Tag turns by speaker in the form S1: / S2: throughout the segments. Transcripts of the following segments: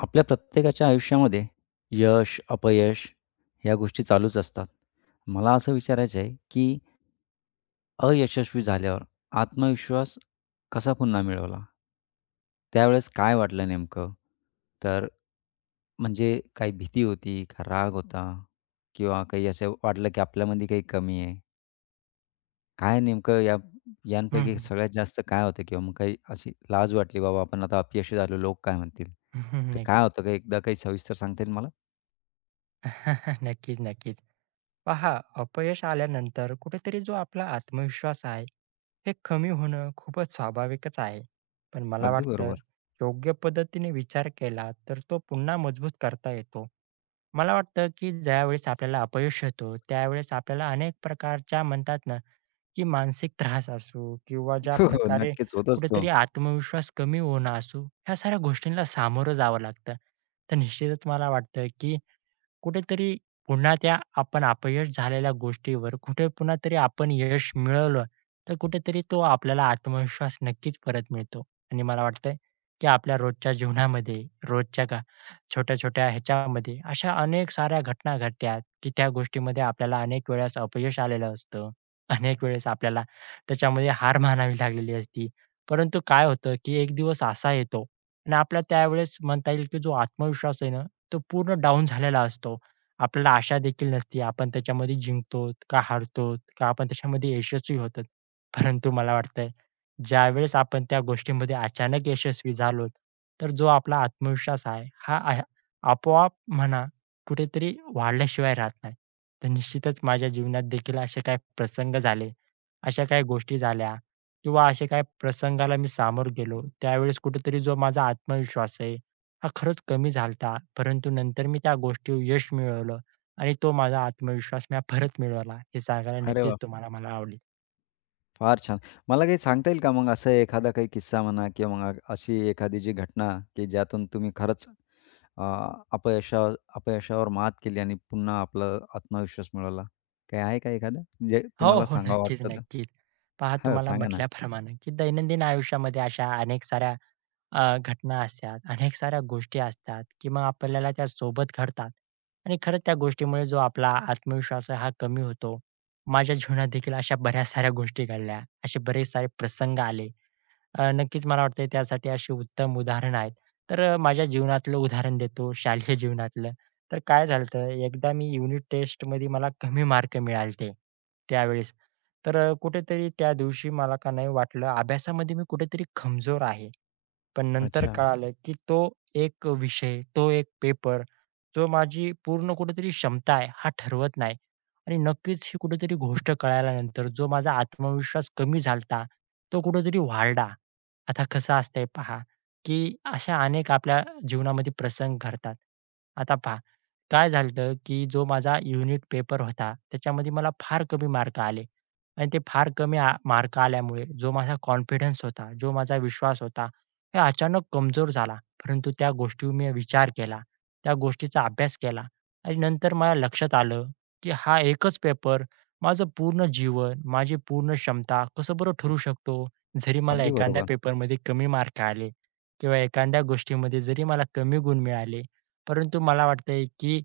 S1: आपल्या प्रत्येकाच्या आयुष्यामध्ये यश, अपयश या गोष्टी चालूच असतात. मला असं विचारायचं आहे, की अयशस्वी झाल्यावर आत्मविश्वास कसा पुन्हा मिळवला? त्यावेळेस काय वाटलं नेमकं? तर म्हणजे काही भीती होती, का राग होता किंवा काही असं वाटलं, की आपल्यामध्ये काही कमी आहे? काय नेमकं या
S2: हं,
S1: यांपैकी
S2: हं.
S1: सगळ्यात जास्त काय होतं किंवा मग काही अशी लाज वाटली, बाबा आपण आता अपयशी झालो, लोक काय म्हणतील? तर काय
S2: नक्कीच.
S1: होतं का एकदा काही सविस्तर सांगता येईल मला?
S2: नक्कीच, नक्कीच. पहा, अपयश आल्यानंतर कुठेतरी जो आपला आत्मविश्वास आहे, हे कमी होणं खूपच स्वाभाविकच आहे. पण मला
S1: अगदी
S2: वाटतं
S1: बरोबर.
S2: योग्य पद्धतीने विचार केला तर तो पुन्हा मजबूत करता येतो. मला वाटतं की ज्यावेळेस आपल्याला अपयश येतो, त्यावेळेस आपल्याला अनेक प्रकारच्या म्हणतात ना, की मानसिक त्रास असू किंवा ज्या
S1: हो, हो.
S2: प्रकारे
S1: नक्कीच होतोच तो.
S2: कुठेतरी आत्मविश्वास कमी होणं असू, ह्या साऱ्या गोष्टींना सामोरं जावं लागतं. तर निश्चितच मला वाटतं की कुठेतरी पुन्हा त्या आपण अपयश झालेल्या गोष्टीवर कुठे पुन्हा तरी आपण यश मिळवलं, तर कुठेतरी तो आपल्याला आत्मविश्वास नक्कीच परत मिळतो. आणि मला वाटतंय, की आपल्या रोजच्या जीवनामध्ये, रोजच्या का छोट्या-छोट्या ह्याच्यामध्ये अशा अनेक साऱ्या घटना घडतात, की त्या गोष्टीमध्ये आपल्याला अनेक वेळेस अपयश आलेलं असतं. अनेक वेळेस आपल्याला त्याच्यामध्ये हार मानावी लागलेली असती. परंतु काय होतं, की एक दिवस असा येतो आणि आपला त्यावेळेस म्हणता येईल, की जो आत्मविश्वास आहे ना तो पूर्ण डाउन झालेला असतो. आपल्याला आशा देखील नसते, आपण त्याच्यामध्ये जिंकतो का हारतो का आपण त्याच्यामध्ये यशस्वी होतो. परंतु मला वाटतंय, ज्यावेळेस आपण त्या गोष्टीमध्ये अचानक यशस्वी झालो, तर जो आपला आत्मविश्वास आहे, हा आहे आपोआप म्हणा कुठेतरी वाढल्याशिवाय राहत नाही. तर निश्चितच माझ्या जीवनात देखील असे काही प्रसंग झाले, अशा काही गोष्टी झाल्या किंवा अशा काही प्रसंगाला मी सामोरं गेलो. त्यावेळेस कुठेतरी जो माझा आत्मविश्वास आहे हा खरंच कमी झालता. परंतु नंतर मी त्या गोष्टीवर यश मिळवलं आणि तो माझा आत्मविश्वास मी परत मिळवला. हे सांगायला
S1: अरे
S2: नक्कीच
S1: वाह!
S2: तुम्हाला मला आवडेल.
S1: फार छान. मला काही सांगता येईल का मग असं एखादा काही किस्सा म्हणा किंवा मग अशी एखादी जी घटना की ज्यातून तुम्ही खरंच अ, अपयशा अपयशावर मात केली आणि पुन्हा आपला आत्मविश्वास मिळवला? काही आहे का एखादं जे
S2: हो,
S1: तुम्हाला
S2: हो.
S1: सांगावं
S2: नक्कीच,
S1: वाटतं तर?
S2: नक्कीच. पहा,
S1: हां,
S2: तुम्हाला
S1: सांगा ना.
S2: म्हटल्याप्रमाणे की दैनंदिन आयुष्यामध्ये अशा अनेक साऱ्या घटना असतात, अनेक साऱ्या गोष्टी असतात, की मग आपल्याला त्या सोबत घडतात आणि खरंच त्या गोष्टीमुळे जो आपला आत्मविश्वास आहे हा कमी होतो. माझ्या जीवनात देखील अशा बऱ्याच साऱ्या गोष्टी घडल्या. असे बरेच सारे प्रसंग आले. नक्कीच मला वाटतंय त्यासाठी अशी उत्तम उदाहरणं आहेत. तर माझ्या जीवनातलं उदाहरण देतो, शालेय जीवनातलं. तर काय झालं होतं, एकदा मी युनिट टेस्टमध्ये मला कमी मार्क मिळालते त्यावेळेस. तर कुठेतरी त्या दिवशी मला का नाही वाटलं, अभ्यासामध्ये मी कुठेतरी कमजोर आहे. पण नंतर
S1: अच्छा.
S2: कळालं, की तो एक विषय, तो एक पेपर, जो माझी पूर्ण कुठेतरी क्षमता आहे, हा ठरवत नाही. आणि नक्कीच ही कुठेतरी गोष्ट कळाल्यानंतर जो माझा आत्मविश्वास कमी झाला तो कुठेतरी वाढला. आता कसं असतंय पहा, की अशा अनेक आपल्या जीवनामध्ये प्रसंग घडतात. आता पहा, काय झालं होतं, की जो माझा युनिट पेपर होता, त्याच्यामध्ये मला फार कमी मार्क आले आणि ते फार कमी मार्क आल्यामुळे जो माझा कॉन्फिडन्स होता, जो माझा विश्वास होता हे अचानक कमजोर झाला. परंतु त्या गोष्टीवर मी विचार केला. त्या गोष्टीचा अभ्यास केला आणि नंतर मला लक्षात आलं, की हा एकच पेपर माझं पूर्ण जीवन, माझी पूर्ण क्षमता कसं बरं ठरू शकतो. जरी मला
S1: अगदी
S2: एखाद्या
S1: बरोबर.
S2: पेपरमध्ये कमी मार्क आले किंवा एखाद्या गोष्टीमध्ये जरी मला कमी गुण मिळाले, परंतु मला वाटतंय, की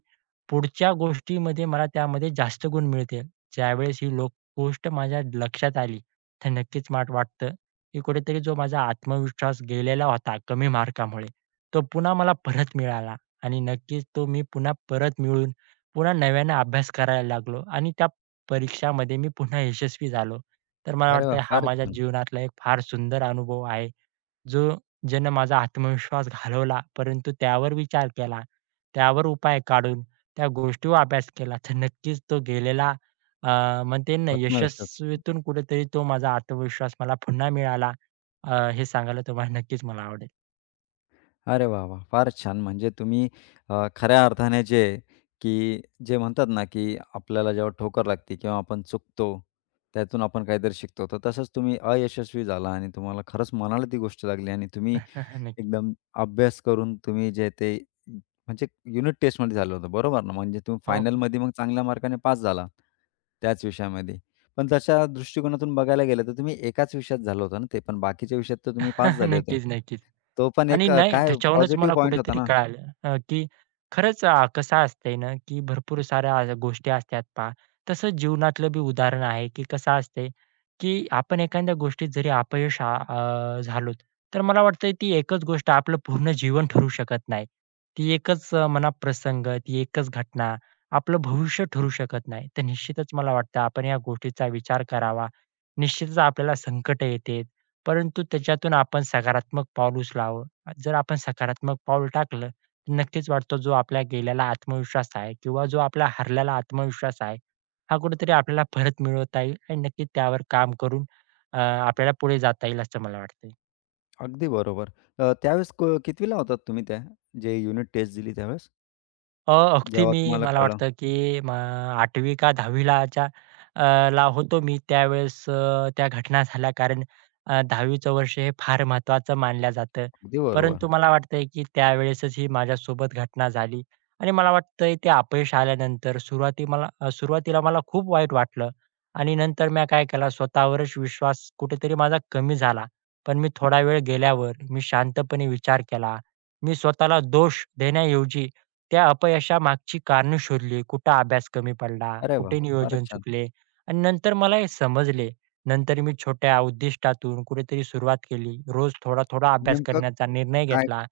S2: पुढच्या गोष्टीमध्ये मला त्यामध्ये जास्त गुण मिळतील. ज्यावेळेस ही लोक गोष्ट माझ्या लक्षात आली, तर नक्कीच मला वाटतं की कुठेतरी जो माझा आत्मविश्वास गेलेला होता कमी मार्कामुळे, तो पुन्हा मला परत मिळाला आणि नक्कीच तो मी पुन्हा परत मिळवून पुन्हा नव्याने अभ्यास करायला लागलो आणि त्या परीक्षामध्ये मी पुन्हा यशस्वी झालो. तर मला
S1: अरे
S2: वाटतं
S1: वाह!
S2: हा
S1: फारच
S2: माझ्या
S1: छान.
S2: जीवनातला एक फार सुंदर अनुभव आहे. जो ज्यानं माझा आत्मविश्वास घालवला, परंतु त्यावर विचार केला, त्यावर उपाय काढून, त्या गोष्टीवर अभ्यास केला, तर नक्कीच तो गेलेला म्हणता येईल ना
S1: आत्मविश्वास.
S2: यशस्वीतून कुठेतरी तो माझा आत्मविश्वास मला पुन्हा मिळाला. हे सांगायला तुम्हाला नक्कीच मला आवडेल.
S1: अरे वाह, वाह! फारच छान. म्हणजे तुम्ही खऱ्या अर्थाने जे, की जे म्हणतात ना, की आपल्याला जेव्हा ठोकर लागते किंवा आपण चुकतो, त्यातून आपण काहीतरी शिकतो. तर तसंच तुम्ही अयशस्वी झाला आणि तुम्हाला खरंच मनाला ती गोष्ट लागली आणि तुम्ही
S2: नक्की.
S1: एकदम अभ्यास करून तुम्ही जे ते म्हणजे युनिट टेस्टमध्ये झालं होतं, बरोबर ना? म्हणजे तुम्ही
S2: हो, हो.
S1: फायनलमध्ये मग चांगल्या मार्काने पास झाला, त्याच विषयामध्ये. पण तशा दृष्टिकोनातून बघायला गेलं तर तुम्ही एकाच विषयात झाला होता ना ते, पण बाकीच्या विषयात तर तुम्ही पास झाले होते.
S2: नक्कीच, नक्कीच.
S1: तो पण
S2: आणि
S1: एक
S2: नाही
S1: काय
S2: त्याच्यावरूनच
S1: पॉझिटिव्ह
S2: मला
S1: पॉइंट होता
S2: कुठेतरी
S1: ना.
S2: कळालं, की खरंच, कसं असतंय ना, की भरपूर साऱ्या गोष्टी असतात पहा. तसं जीवनातलं बी उदाहरण आहे, की कसं असतंय, की आपण एखाद्या गोष्टीत जरी झालोत, तर मला वाटतंय ती एकच गोष्ट आपलं पूर्ण जीवन ठरू शकत नाही. ती एकच म्हणा प्रसंग, ती एकच घटना आपलं भविष्य ठरू शकत नाही. तर निश्चितच मला वाटतं आपण या गोष्टीचा विचार करावा. निश्चितच आपल्याला संकटं येतात, परंतु त्याच्यातून आपण सकारात्मक पाऊल उचलावं. जर आपण सकारात्मक पाऊल टाकलं, तर नक्कीच वाटतो जो आपल्या गेलेला आत्मविश्वास आहे किंवा जो आपला हरलेला आत्मविश्वास आहे, हा कुठेतरी आपल्याला परत मिळवता येईल आणि नक्कीच त्यावर काम करून आपल्याला पुढे जाता येईल असं मला वाटतंय.
S1: अगदी बरोबर. त्यावेळेस कितवीला होतात तुम्ही त्या, जे युनिट टेस्ट दिली त्यावेळेस?
S2: अगदी
S1: जेव्हा
S2: मी
S1: तुम्हाला
S2: मला
S1: कळलं?
S2: वाटतं, की 8वी का 10वीलाच्या ला होतो मी त्यावेळेस, त्या घटना झाल्या. कारण 10वीचं वर्ष हे फार महत्त्वाचं मानलं जातं.
S1: अगदी बरोबर.
S2: परंतु मला वाटतंय, की त्यावेळेसच ही माझ्यासोबत घटना झाली आणि मला वाटतंय ते अपयश आल्यानंतर सुरुवातीला मला खूप वाईट वाटलं आणि नंतर मी काय केला, स्वतःवरच विश्वास कुठेतरी माझा कमी झाला. पण मी थोडा वेळ गेल्यावर मी शांतपणे विचार केला. मी स्वतःला दोष देण्याऐवजी त्या अपयशामागची कारणं शोधली. कुठं अभ्यास कमी पडला,
S1: अरे वाह!
S2: कुठे नियोजन
S1: फारच छान.
S2: चुकले आणि नंतर मला हे समजले. नंतर मी छोट्या उद्दिष्टातून कुठेतरी सुरुवात केली. रोज थोडा-थोडा अभ्यास
S1: नेमकं
S2: करण्याचा निर्णय
S1: काय
S2: घेतला.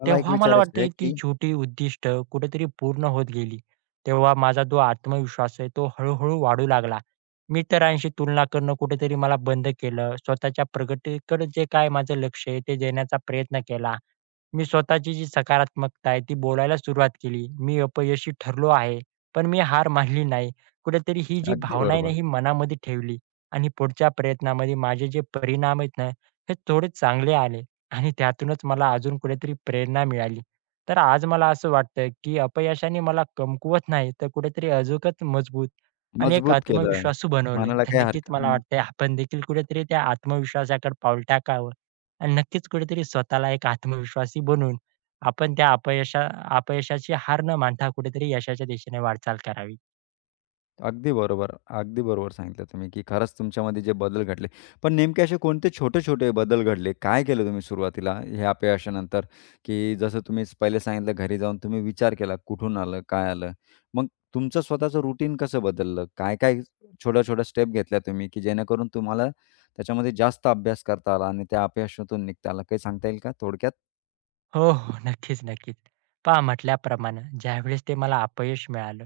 S1: मला एक
S2: तेव्हा मला
S1: विचारायचं
S2: वाटतंय
S1: आहे,
S2: ती
S1: की
S2: छोटी उद्दिष्ट कुठेतरी पूर्ण होत गेली. तेव्हा माझा जो आत्मविश्वास आहे तो हळू वाढू लागला. मित्रांशी तुलना करणं कुठेतरी मला बंद केलं. स्वतःच्या प्रगतीकडे जे काय माझं लक्ष आहे ते देण्याचा प्रयत्न केला. मी स्वतःची जी सकारात्मकता आहे ती बोलायला सुरुवात केली. मी अपयशी ठरलो आहे, पण मी हार मानली नाही. कुठेतरी ही जी
S1: अगदी
S2: भावना आहे ना,
S1: बरोबर.
S2: ही मनामध्ये ठेवली आणि पुढच्या प्रयत्नामध्ये माझे जे परिणाम आहेत ना, हे थोडे चांगले आले आणि त्यातूनच मला अजून कुठेतरी प्रेरणा मिळाली. तर आज मला असं वाटतं, की अपयशाने मला कमकुवत नाही, तर कुठेतरी अधिकच मजबूत आणि एक
S1: मजबूत केलं आहे.
S2: आत्मविश्वासू बनवलंय.
S1: म्हणायला
S2: तर
S1: काही
S2: नक्कीच
S1: हरकत
S2: मला वाटतंय आपण देखील कुठेतरी त्या आत्मविश्वासाकडे पाऊल टाकावं आणि नक्कीच कुठेतरी स्वतःला एक आत्मविश्वासी बनून आपण त्या अपयशाची हार न मानता कुठेतरी यशाच्या दिशेने वाटचाल करावी.
S1: अगदी बरोबर. अगदी बरोबर सांगितलं तुम्ही, की खरंच तुमच्यामध्ये जे बदल घडले. पण नेमके असे कोणते छोटे-छोटे बदल घडले? काय केलं तुम्ही सुरुवातीला ह्या अपयशानंतर? की जसं तुम्ही पहिले सांगितलं घरी जाऊन तुम्ही विचार केला, कुठून आलं, काय आलं? मग तुमचं स्वतःचं रुटीन कसं बदललं? काय-काय छोट्या-छोट्या स्टेप घेतल्या तुम्ही, की जेणेकरून तुम्हाला त्याच्यामध्ये जास्त अभ्यास करता आला आणि त्या अपयशातून निघता आला? काही सांगता येईल का थोडक्यात?
S2: हो, हो. नक्कीच, नक्कीच. पहा, म्हटल्याप्रमाणे ज्यावेळेस ते मला अपयश मिळालं,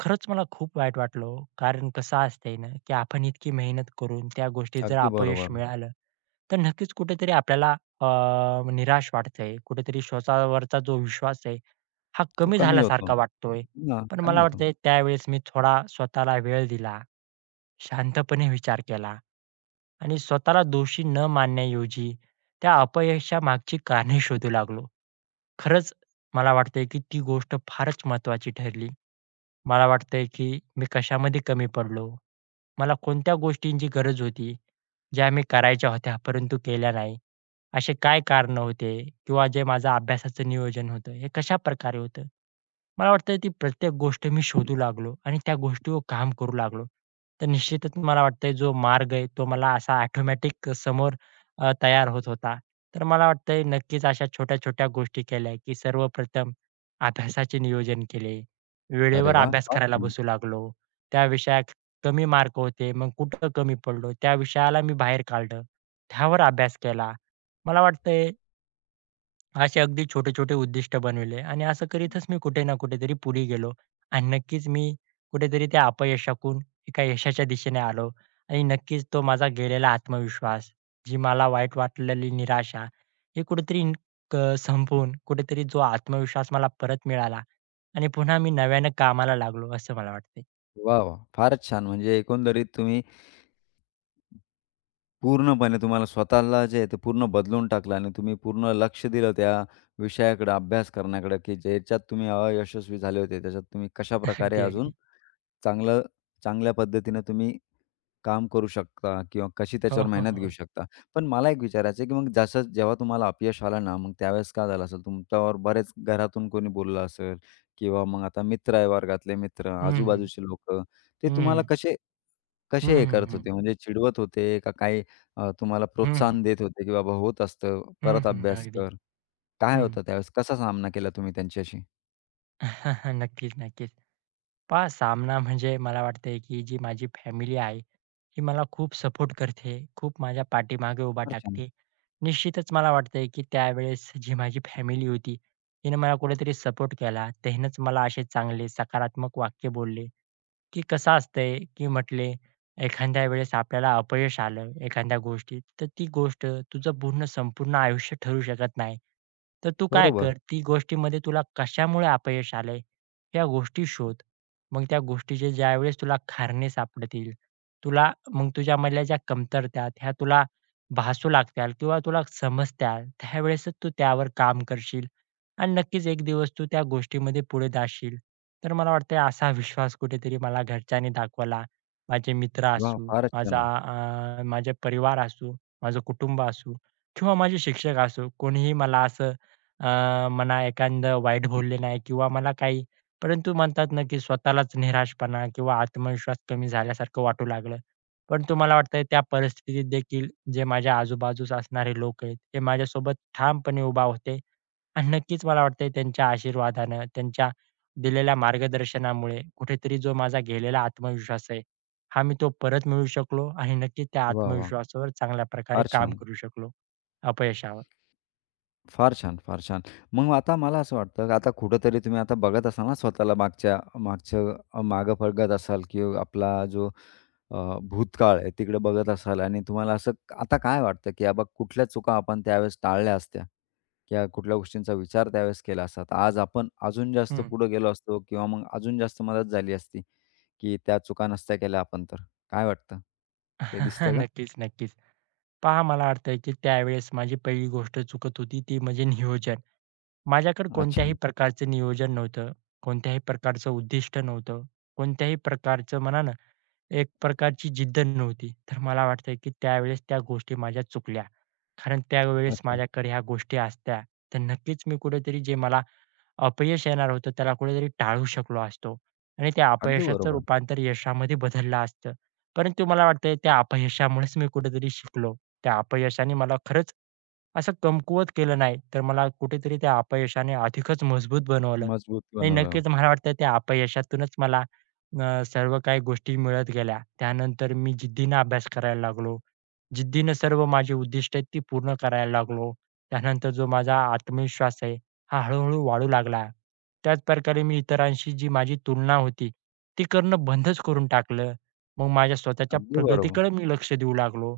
S2: खरंच मला खूप वाईट वाटलं हो. कारण कसं असतंय ना, की आपण इतकी मेहनत करून त्या गोष्टीत जर
S1: अगदी
S2: अपयश
S1: बरोबर.
S2: मिळालं, तर नक्कीच कुठेतरी आपल्याला अ, निराश वाटतंय. कुठेतरी स्वतःवरचा जो विश्वास आहे, हा
S1: तो
S2: कमी
S1: कमी होतो.
S2: झाल्यासारखा वाटतोय.
S1: हां,
S2: पण
S1: कमी
S2: मला
S1: होतो.
S2: वाटतंय त्यावेळेस मी थोडा स्वतःला वेळ दिला. शांतपणे विचार केला आणि स्वतःला दोषी न मानण्याऐवजी त्या अपयशामागची कारणे शोधू लागलो. खरंच मला वाटतंय की ती गोष्ट फारच महत्त्वाची ठरली. मला वाटतंय की मी कशामध्ये कमी पडलो? मला कोणत्या गोष्टींची गरज होती, ज्या मी करायच्या होत्या परंतु केल्या नाही? असे काय कारणं होते? किंवा जे माझं अभ्यासाचं नियोजन होतं, हे कशाप्रकारे होतं? मला वाटतं ती प्रत्येक गोष्ट मी शोधू लागलो आणि त्या गोष्टीवर काम करू लागलो. तर निश्चितच मला वाटतंय जो मार्ग आहे तो मला असा ऑटोमॅटिक समोर तयार होत होता. तर मला वाटतंय नक्कीच अशा छोट्या-छोट्या गोष्टी केल्या की सर्वप्रथम अभ्यासाचे नियोजन केले.
S1: अरे
S2: वेळेवर
S1: वाह!
S2: अभ्यास
S1: फार
S2: करायला
S1: छान.
S2: बसू लागलो. त्या विषयात कमी मार्क होते, मग कुठं कमी पडलो त्या विषयाला मी बाहेर काढलं. त्यावर अभ्यास केला. मला वाटतंय असे अगदी छोटे-छोटे उद्दिष्ट बनविले आणि असं करीतच मी कुठे ना कुठेतरी पुढे गेलो आणि नक्कीच मी कुठेतरी त्या अपयशाकून एका यशाच्या दिशेने आलो आणि नक्कीच तो माझा गेलेला आत्मविश्वास, जी मला वाईट वाटलेली निराशा, हे कुठेतरी संपवून कुठेतरी जो आत्मविश्वास मला परत मिळाला आणि पुन्हा मी नव्यानं कामाला लागलो असं मला वाटतंय.
S1: वाह, वाह! फारच छान. म्हणजे एकंदरीत तुम्ही पूर्णपणे तुम्हाला स्वतःला जे आहे ते पूर्ण बदलून टाकलं आणि तुम्ही पूर्ण लक्ष दिलं त्या विषयाकडं, अभ्यास करण्याकडं, की ज्याच्यात तुम्ही अयशस्वी झाले होते, त्याच्यात तुम्ही कशाप्रकारे
S2: अगदी,
S1: अजून
S2: अगदी.
S1: चांगलं चांगल्या पद्धतीनं तुम्ही काम करू शकता किंवा कशी
S2: हो,
S1: त्याच्यावर
S2: हो,
S1: मेहनत
S2: हो.
S1: घेऊ शकता. पण मला एक विचारायचं आहे, की मग जसं जेव्हा तुम्हाला अपयश आलं ना, मग त्यावेळेस काय झालं असेल? तुमच्यावर बरेच घरातून कोणी बोललं असेल किंवा मग आता मित्र आहे, वर्गातले मित्र,
S2: हं, हं.
S1: आजूबाजूचे लोकं, ते तुम्हाला
S2: हं.
S1: कसे
S2: हं,
S1: कसे हे
S2: हं,
S1: करत
S2: हं.
S1: होते? म्हणजे चिडवत होते का काही तुम्हाला
S2: हं, हं.
S1: प्रोत्साहन देत होते, की बाबा होत असतं,
S2: हं,
S1: परत
S2: हं.
S1: अभ्यास
S2: अगदी.
S1: कर? काय
S2: हं.
S1: होतं त्यावेळेस? कसा सामना केला तुम्ही त्यांच्याशी?
S2: नक्कीच, नक्कीच. पहा, सामना म्हणजे मला वाटतंय, की जी माझी फॅमिली आहे, ही मला खूप सपोर्ट करते, खूप माझ्या पाठीमागे उभा
S1: फार छान.
S2: टाकते. निश्चितच मला वाटतंय, की त्यावेळेस जी माझी फॅमिली होती, तिने मला कुठेतरी सपोर्ट केला. तिनेच मला असे चांगले सकारात्मक वाक्य बोलले. की कसं असतंय, की म्हटले एखाद्या वेळेस आपल्याला अपयश आलं एखाद्या गोष्टीत, तर ती गोष्ट तुझं पूर्ण संपूर्ण आयुष्य ठरू शकत नाही. तर तू काय
S1: बरोबर.
S2: कर, ती गोष्टीमध्ये तुला कशामुळे अपयश आलंय, या गोष्टी शोध. मग त्या गोष्टीचे ज्यावेळेस तुला कारणं सापडतील, तुला मग तुझ्यामधल्या ज्या कमतरता ह्या तुला भासू लागतील किंवा तुला समजत्या, त्यावेळेसच तू त्यावर काम करशील. आणि नक्कीच एक दिवस तू त्या गोष्टीमध्ये पुढे जाशील. तर मला वाटतंय असा विश्वास कुठेतरी मला घरच्यांनी दाखवला. माझे मित्र
S1: वाह!
S2: असू,
S1: फारच
S2: माझा
S1: छान.
S2: हं. माझे परिवार असू, माझं कुटुंब असू किंवा माझे शिक्षक असू, कोणीही मला असं म्हणा एखादं वाईट बोलले नाही किंवा मला काही, परंतु म्हणतात ना, की स्वतःलाच निराशपणा किंवा आत्मविश्वास कमी झाल्यासारखं वाटू लागलं. परंतु मला वाटतंय त्या परिस्थितीत देखील जे माझ्या आजूबाजूस असणारे लोक आहेत, ते माझ्यासोबत ठामपणे उभा होते आणि नक्कीच मला वाटतंय त्यांच्या आशीर्वादानं, त्यांच्या दिलेल्या मार्गदर्शनामुळे कुठेतरी जो माझा गेलेला आत्मविश्वास आहे, हा मी तो परत मिळवू शकलो आणि नक्कीच त्या
S1: वाह! वाह!
S2: आत्मविश्वासावर चांगल्या प्रकारे
S1: फार
S2: काम
S1: छान.
S2: करू शकलो अपयशावर.
S1: फार छान, फार छान. मग आता मला असं वाटतं, आता कुठेतरी तुम्ही आता बघत असाल ना स्वतःला मागच्या मागचं मागं बघत असाल, की आपला जो भूतकाळ आहे तिकडे बघत असाल आणि तुम्हाला असं आता काय वाटतं, की बाबा कुठल्या चुका आपण त्यावेळेस टाळल्या असत्या किंवा कुठल्या गोष्टींचा विचार त्यावेळेस केला असता, तर आज आपण अजून जास्त
S2: हं.
S1: पुढे गेलो असतो किंवा मग अजून जास्त मदत झाली असती, की त्या चुका नसत्या केल्या आपण तर. काय वाटतं? काही दिसतं का?
S2: नक्कीच, नक्कीच. पहा, मला वाटतंय की त्यावेळेस माझी पहिली गोष्ट चुकत होती ती म्हणजे नियोजन. माझ्याकडे
S1: अच्छा,
S2: कोणत्याही प्रकारचं नियोजन नव्हतं, कोणत्याही प्रकारचं उद्दिष्ट नव्हतं, कोणत्याही प्रकारचं म्हणा ना एक प्रकारची जिद्द नव्हती. तर मला वाटतंय की त्यावेळेस त्या गोष्टी माझ्या चुकल्या. कारण त्यावेळेस
S1: अच्छा.
S2: माझ्याकडे ह्या गोष्टी असत्या, तर नक्कीच मी कुठेतरी जे मला अपयश येणार होतं, त्याला कुठेतरी टाळू शकलो असतो आणि त्या
S1: अगदी
S2: अपयशाचं
S1: बरोबर.
S2: रूपांतर यशामध्ये बदललं असतं. परंतु मला वाटतंय त्या अपयशामुळेच मी कुठेतरी शिकलो. त्या अपयशाने मला खरंच असं कमकुवत केलं नाही, तर मला कुठेतरी त्या अपयशाने अधिकच मजबूत बनवलं
S1: मजबूत
S2: आणि
S1: बनवलं.
S2: नक्कीच मला वाटतं त्या अपयशातूनच मला सर्व काही गोष्टी मिळत गेल्या. त्यानंतर मी जिद्दीनं अभ्यास करायला लागलो. जिद्दीनं सर्व माझी उद्दिष्ट आहेत ती पूर्ण करायला लागलो. त्यानंतर जो माझा आत्मविश्वास आहे, हा हळू वाढू लागला. त्याच प्रकारे मी इतरांशी जी माझी तुलना होती, ती करणं बंदच करून टाकलं. मग माझ्या स्वतःच्या
S1: अगदी बरोबर.
S2: प्रगतीकडे मी लक्ष देऊ लागलो.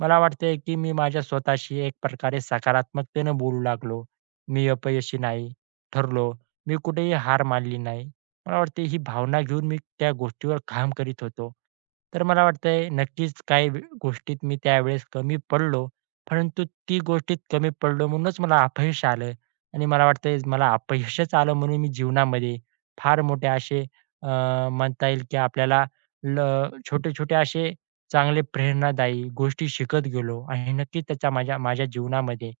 S2: मला वाटतंय, की मी माझ्या स्वतःशी एक प्रकारे सकारात्मकतेनं बोलू लागलो. मी अपयशी नाही ठरलो. मी कुठेही हार मानली नाही. मला वाटते ही भावना घेऊन मी त्या गोष्टीवर काम करीत होतो. तर मला वाटतंय नक्कीच काही गोष्टीत मी त्यावेळेस कमी पडलो. परंतु ती गोष्टीत कमी पडलो म्हणूनच मला अपयश आलं आणि मला वाटतंय मला अपयशच आलं म्हणून मी जीवनामध्ये फार मोठे असे, अ, म्हणता येईल की आपल्याला ल छोटे-छोटे असे चांगले प्रेरणादायी गोष्टी शिकत गेलो आणि नक्कीच त्याचा माझ्या माझ्या जीवनामध्ये,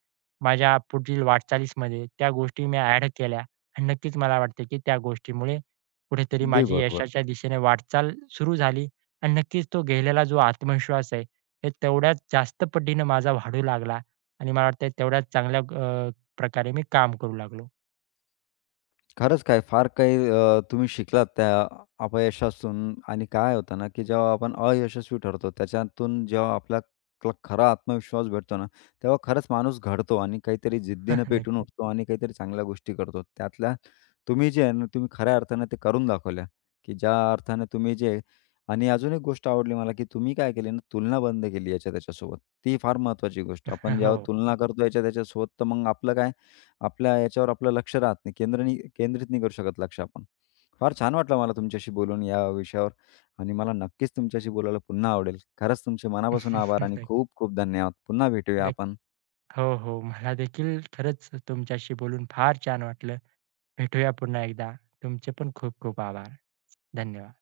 S2: माझ्या पुढील वाटचालीसमध्ये त्या गोष्टी मी ॲड केल्या आणि नक्कीच मला वाटते की त्या गोष्टीमुळे कुठेतरी
S1: अगदी
S2: माझी
S1: बरोबर.
S2: यशाच्या दिशेने वाटचाल सुरू झाली आणि नक्कीच तो गेलेला जो आत्मविश्वास आहे, हे तेवढ्याच जास्त पटीने माझा वाढू लागला आणि मला वाटतंय तेवढ्याच चांगल्या, प्रकारे मी काम करू लागलो.
S1: खरंच काय फार काही तुम्ही शिकलात त्या अपयशातून आणि काय होतं ना, की जेव्हा आपण अयशस्वी ठरतो, त्याच्यातून जेव्हा आपल्याला खरा आत्मविश्वास भेटतो ना, तेव्हा खरंच माणूस घडतो आणि काहीतरी जिद्दीनं पेटून
S2: नक्की.
S1: उठतो आणि काहीतरी चांगल्या गोष्टी करतो. त्यातल्या तुम्ही जे आहे ना, तुम्ही खऱ्या अर्थानं ते करून दाखवल्या, की ज्या अर्थानं तुम्ही जे आणि अजून एक गोष्ट आवडली मला, की तुम्ही काय केली ना, तुलना बंद केली याच्या त्याच्यासोबत. ती फार महत्त्वाची गोष्ट. आपण
S2: हो.
S1: जेव्हा तुलना करतो याच्या त्याच्यासोबत, तर मग आपलं काय आपल्या याच्यावर आपलं लक्ष राहत नाही. केंद्रित नाही करू शकत लक्ष आपण. फार छान वाटलं मला तुमच्याशी बोलून या विषयावर आणि मला नक्कीच तुमच्याशी बोलायला पुन्हा आवडेल. खरंच तुमचे मनापासून आभार आणि
S2: नक्की,
S1: खूप खूप धन्यवाद. पुन्हा भेटूया
S2: नक्की.
S1: आपण.
S2: हो, हो. मला देखील खरंच तुमच्याशी बोलून फार छान वाटलं. भेटूया पुन्हा एकदा. तुमचे पण खूप खूप आभार. धन्यवाद.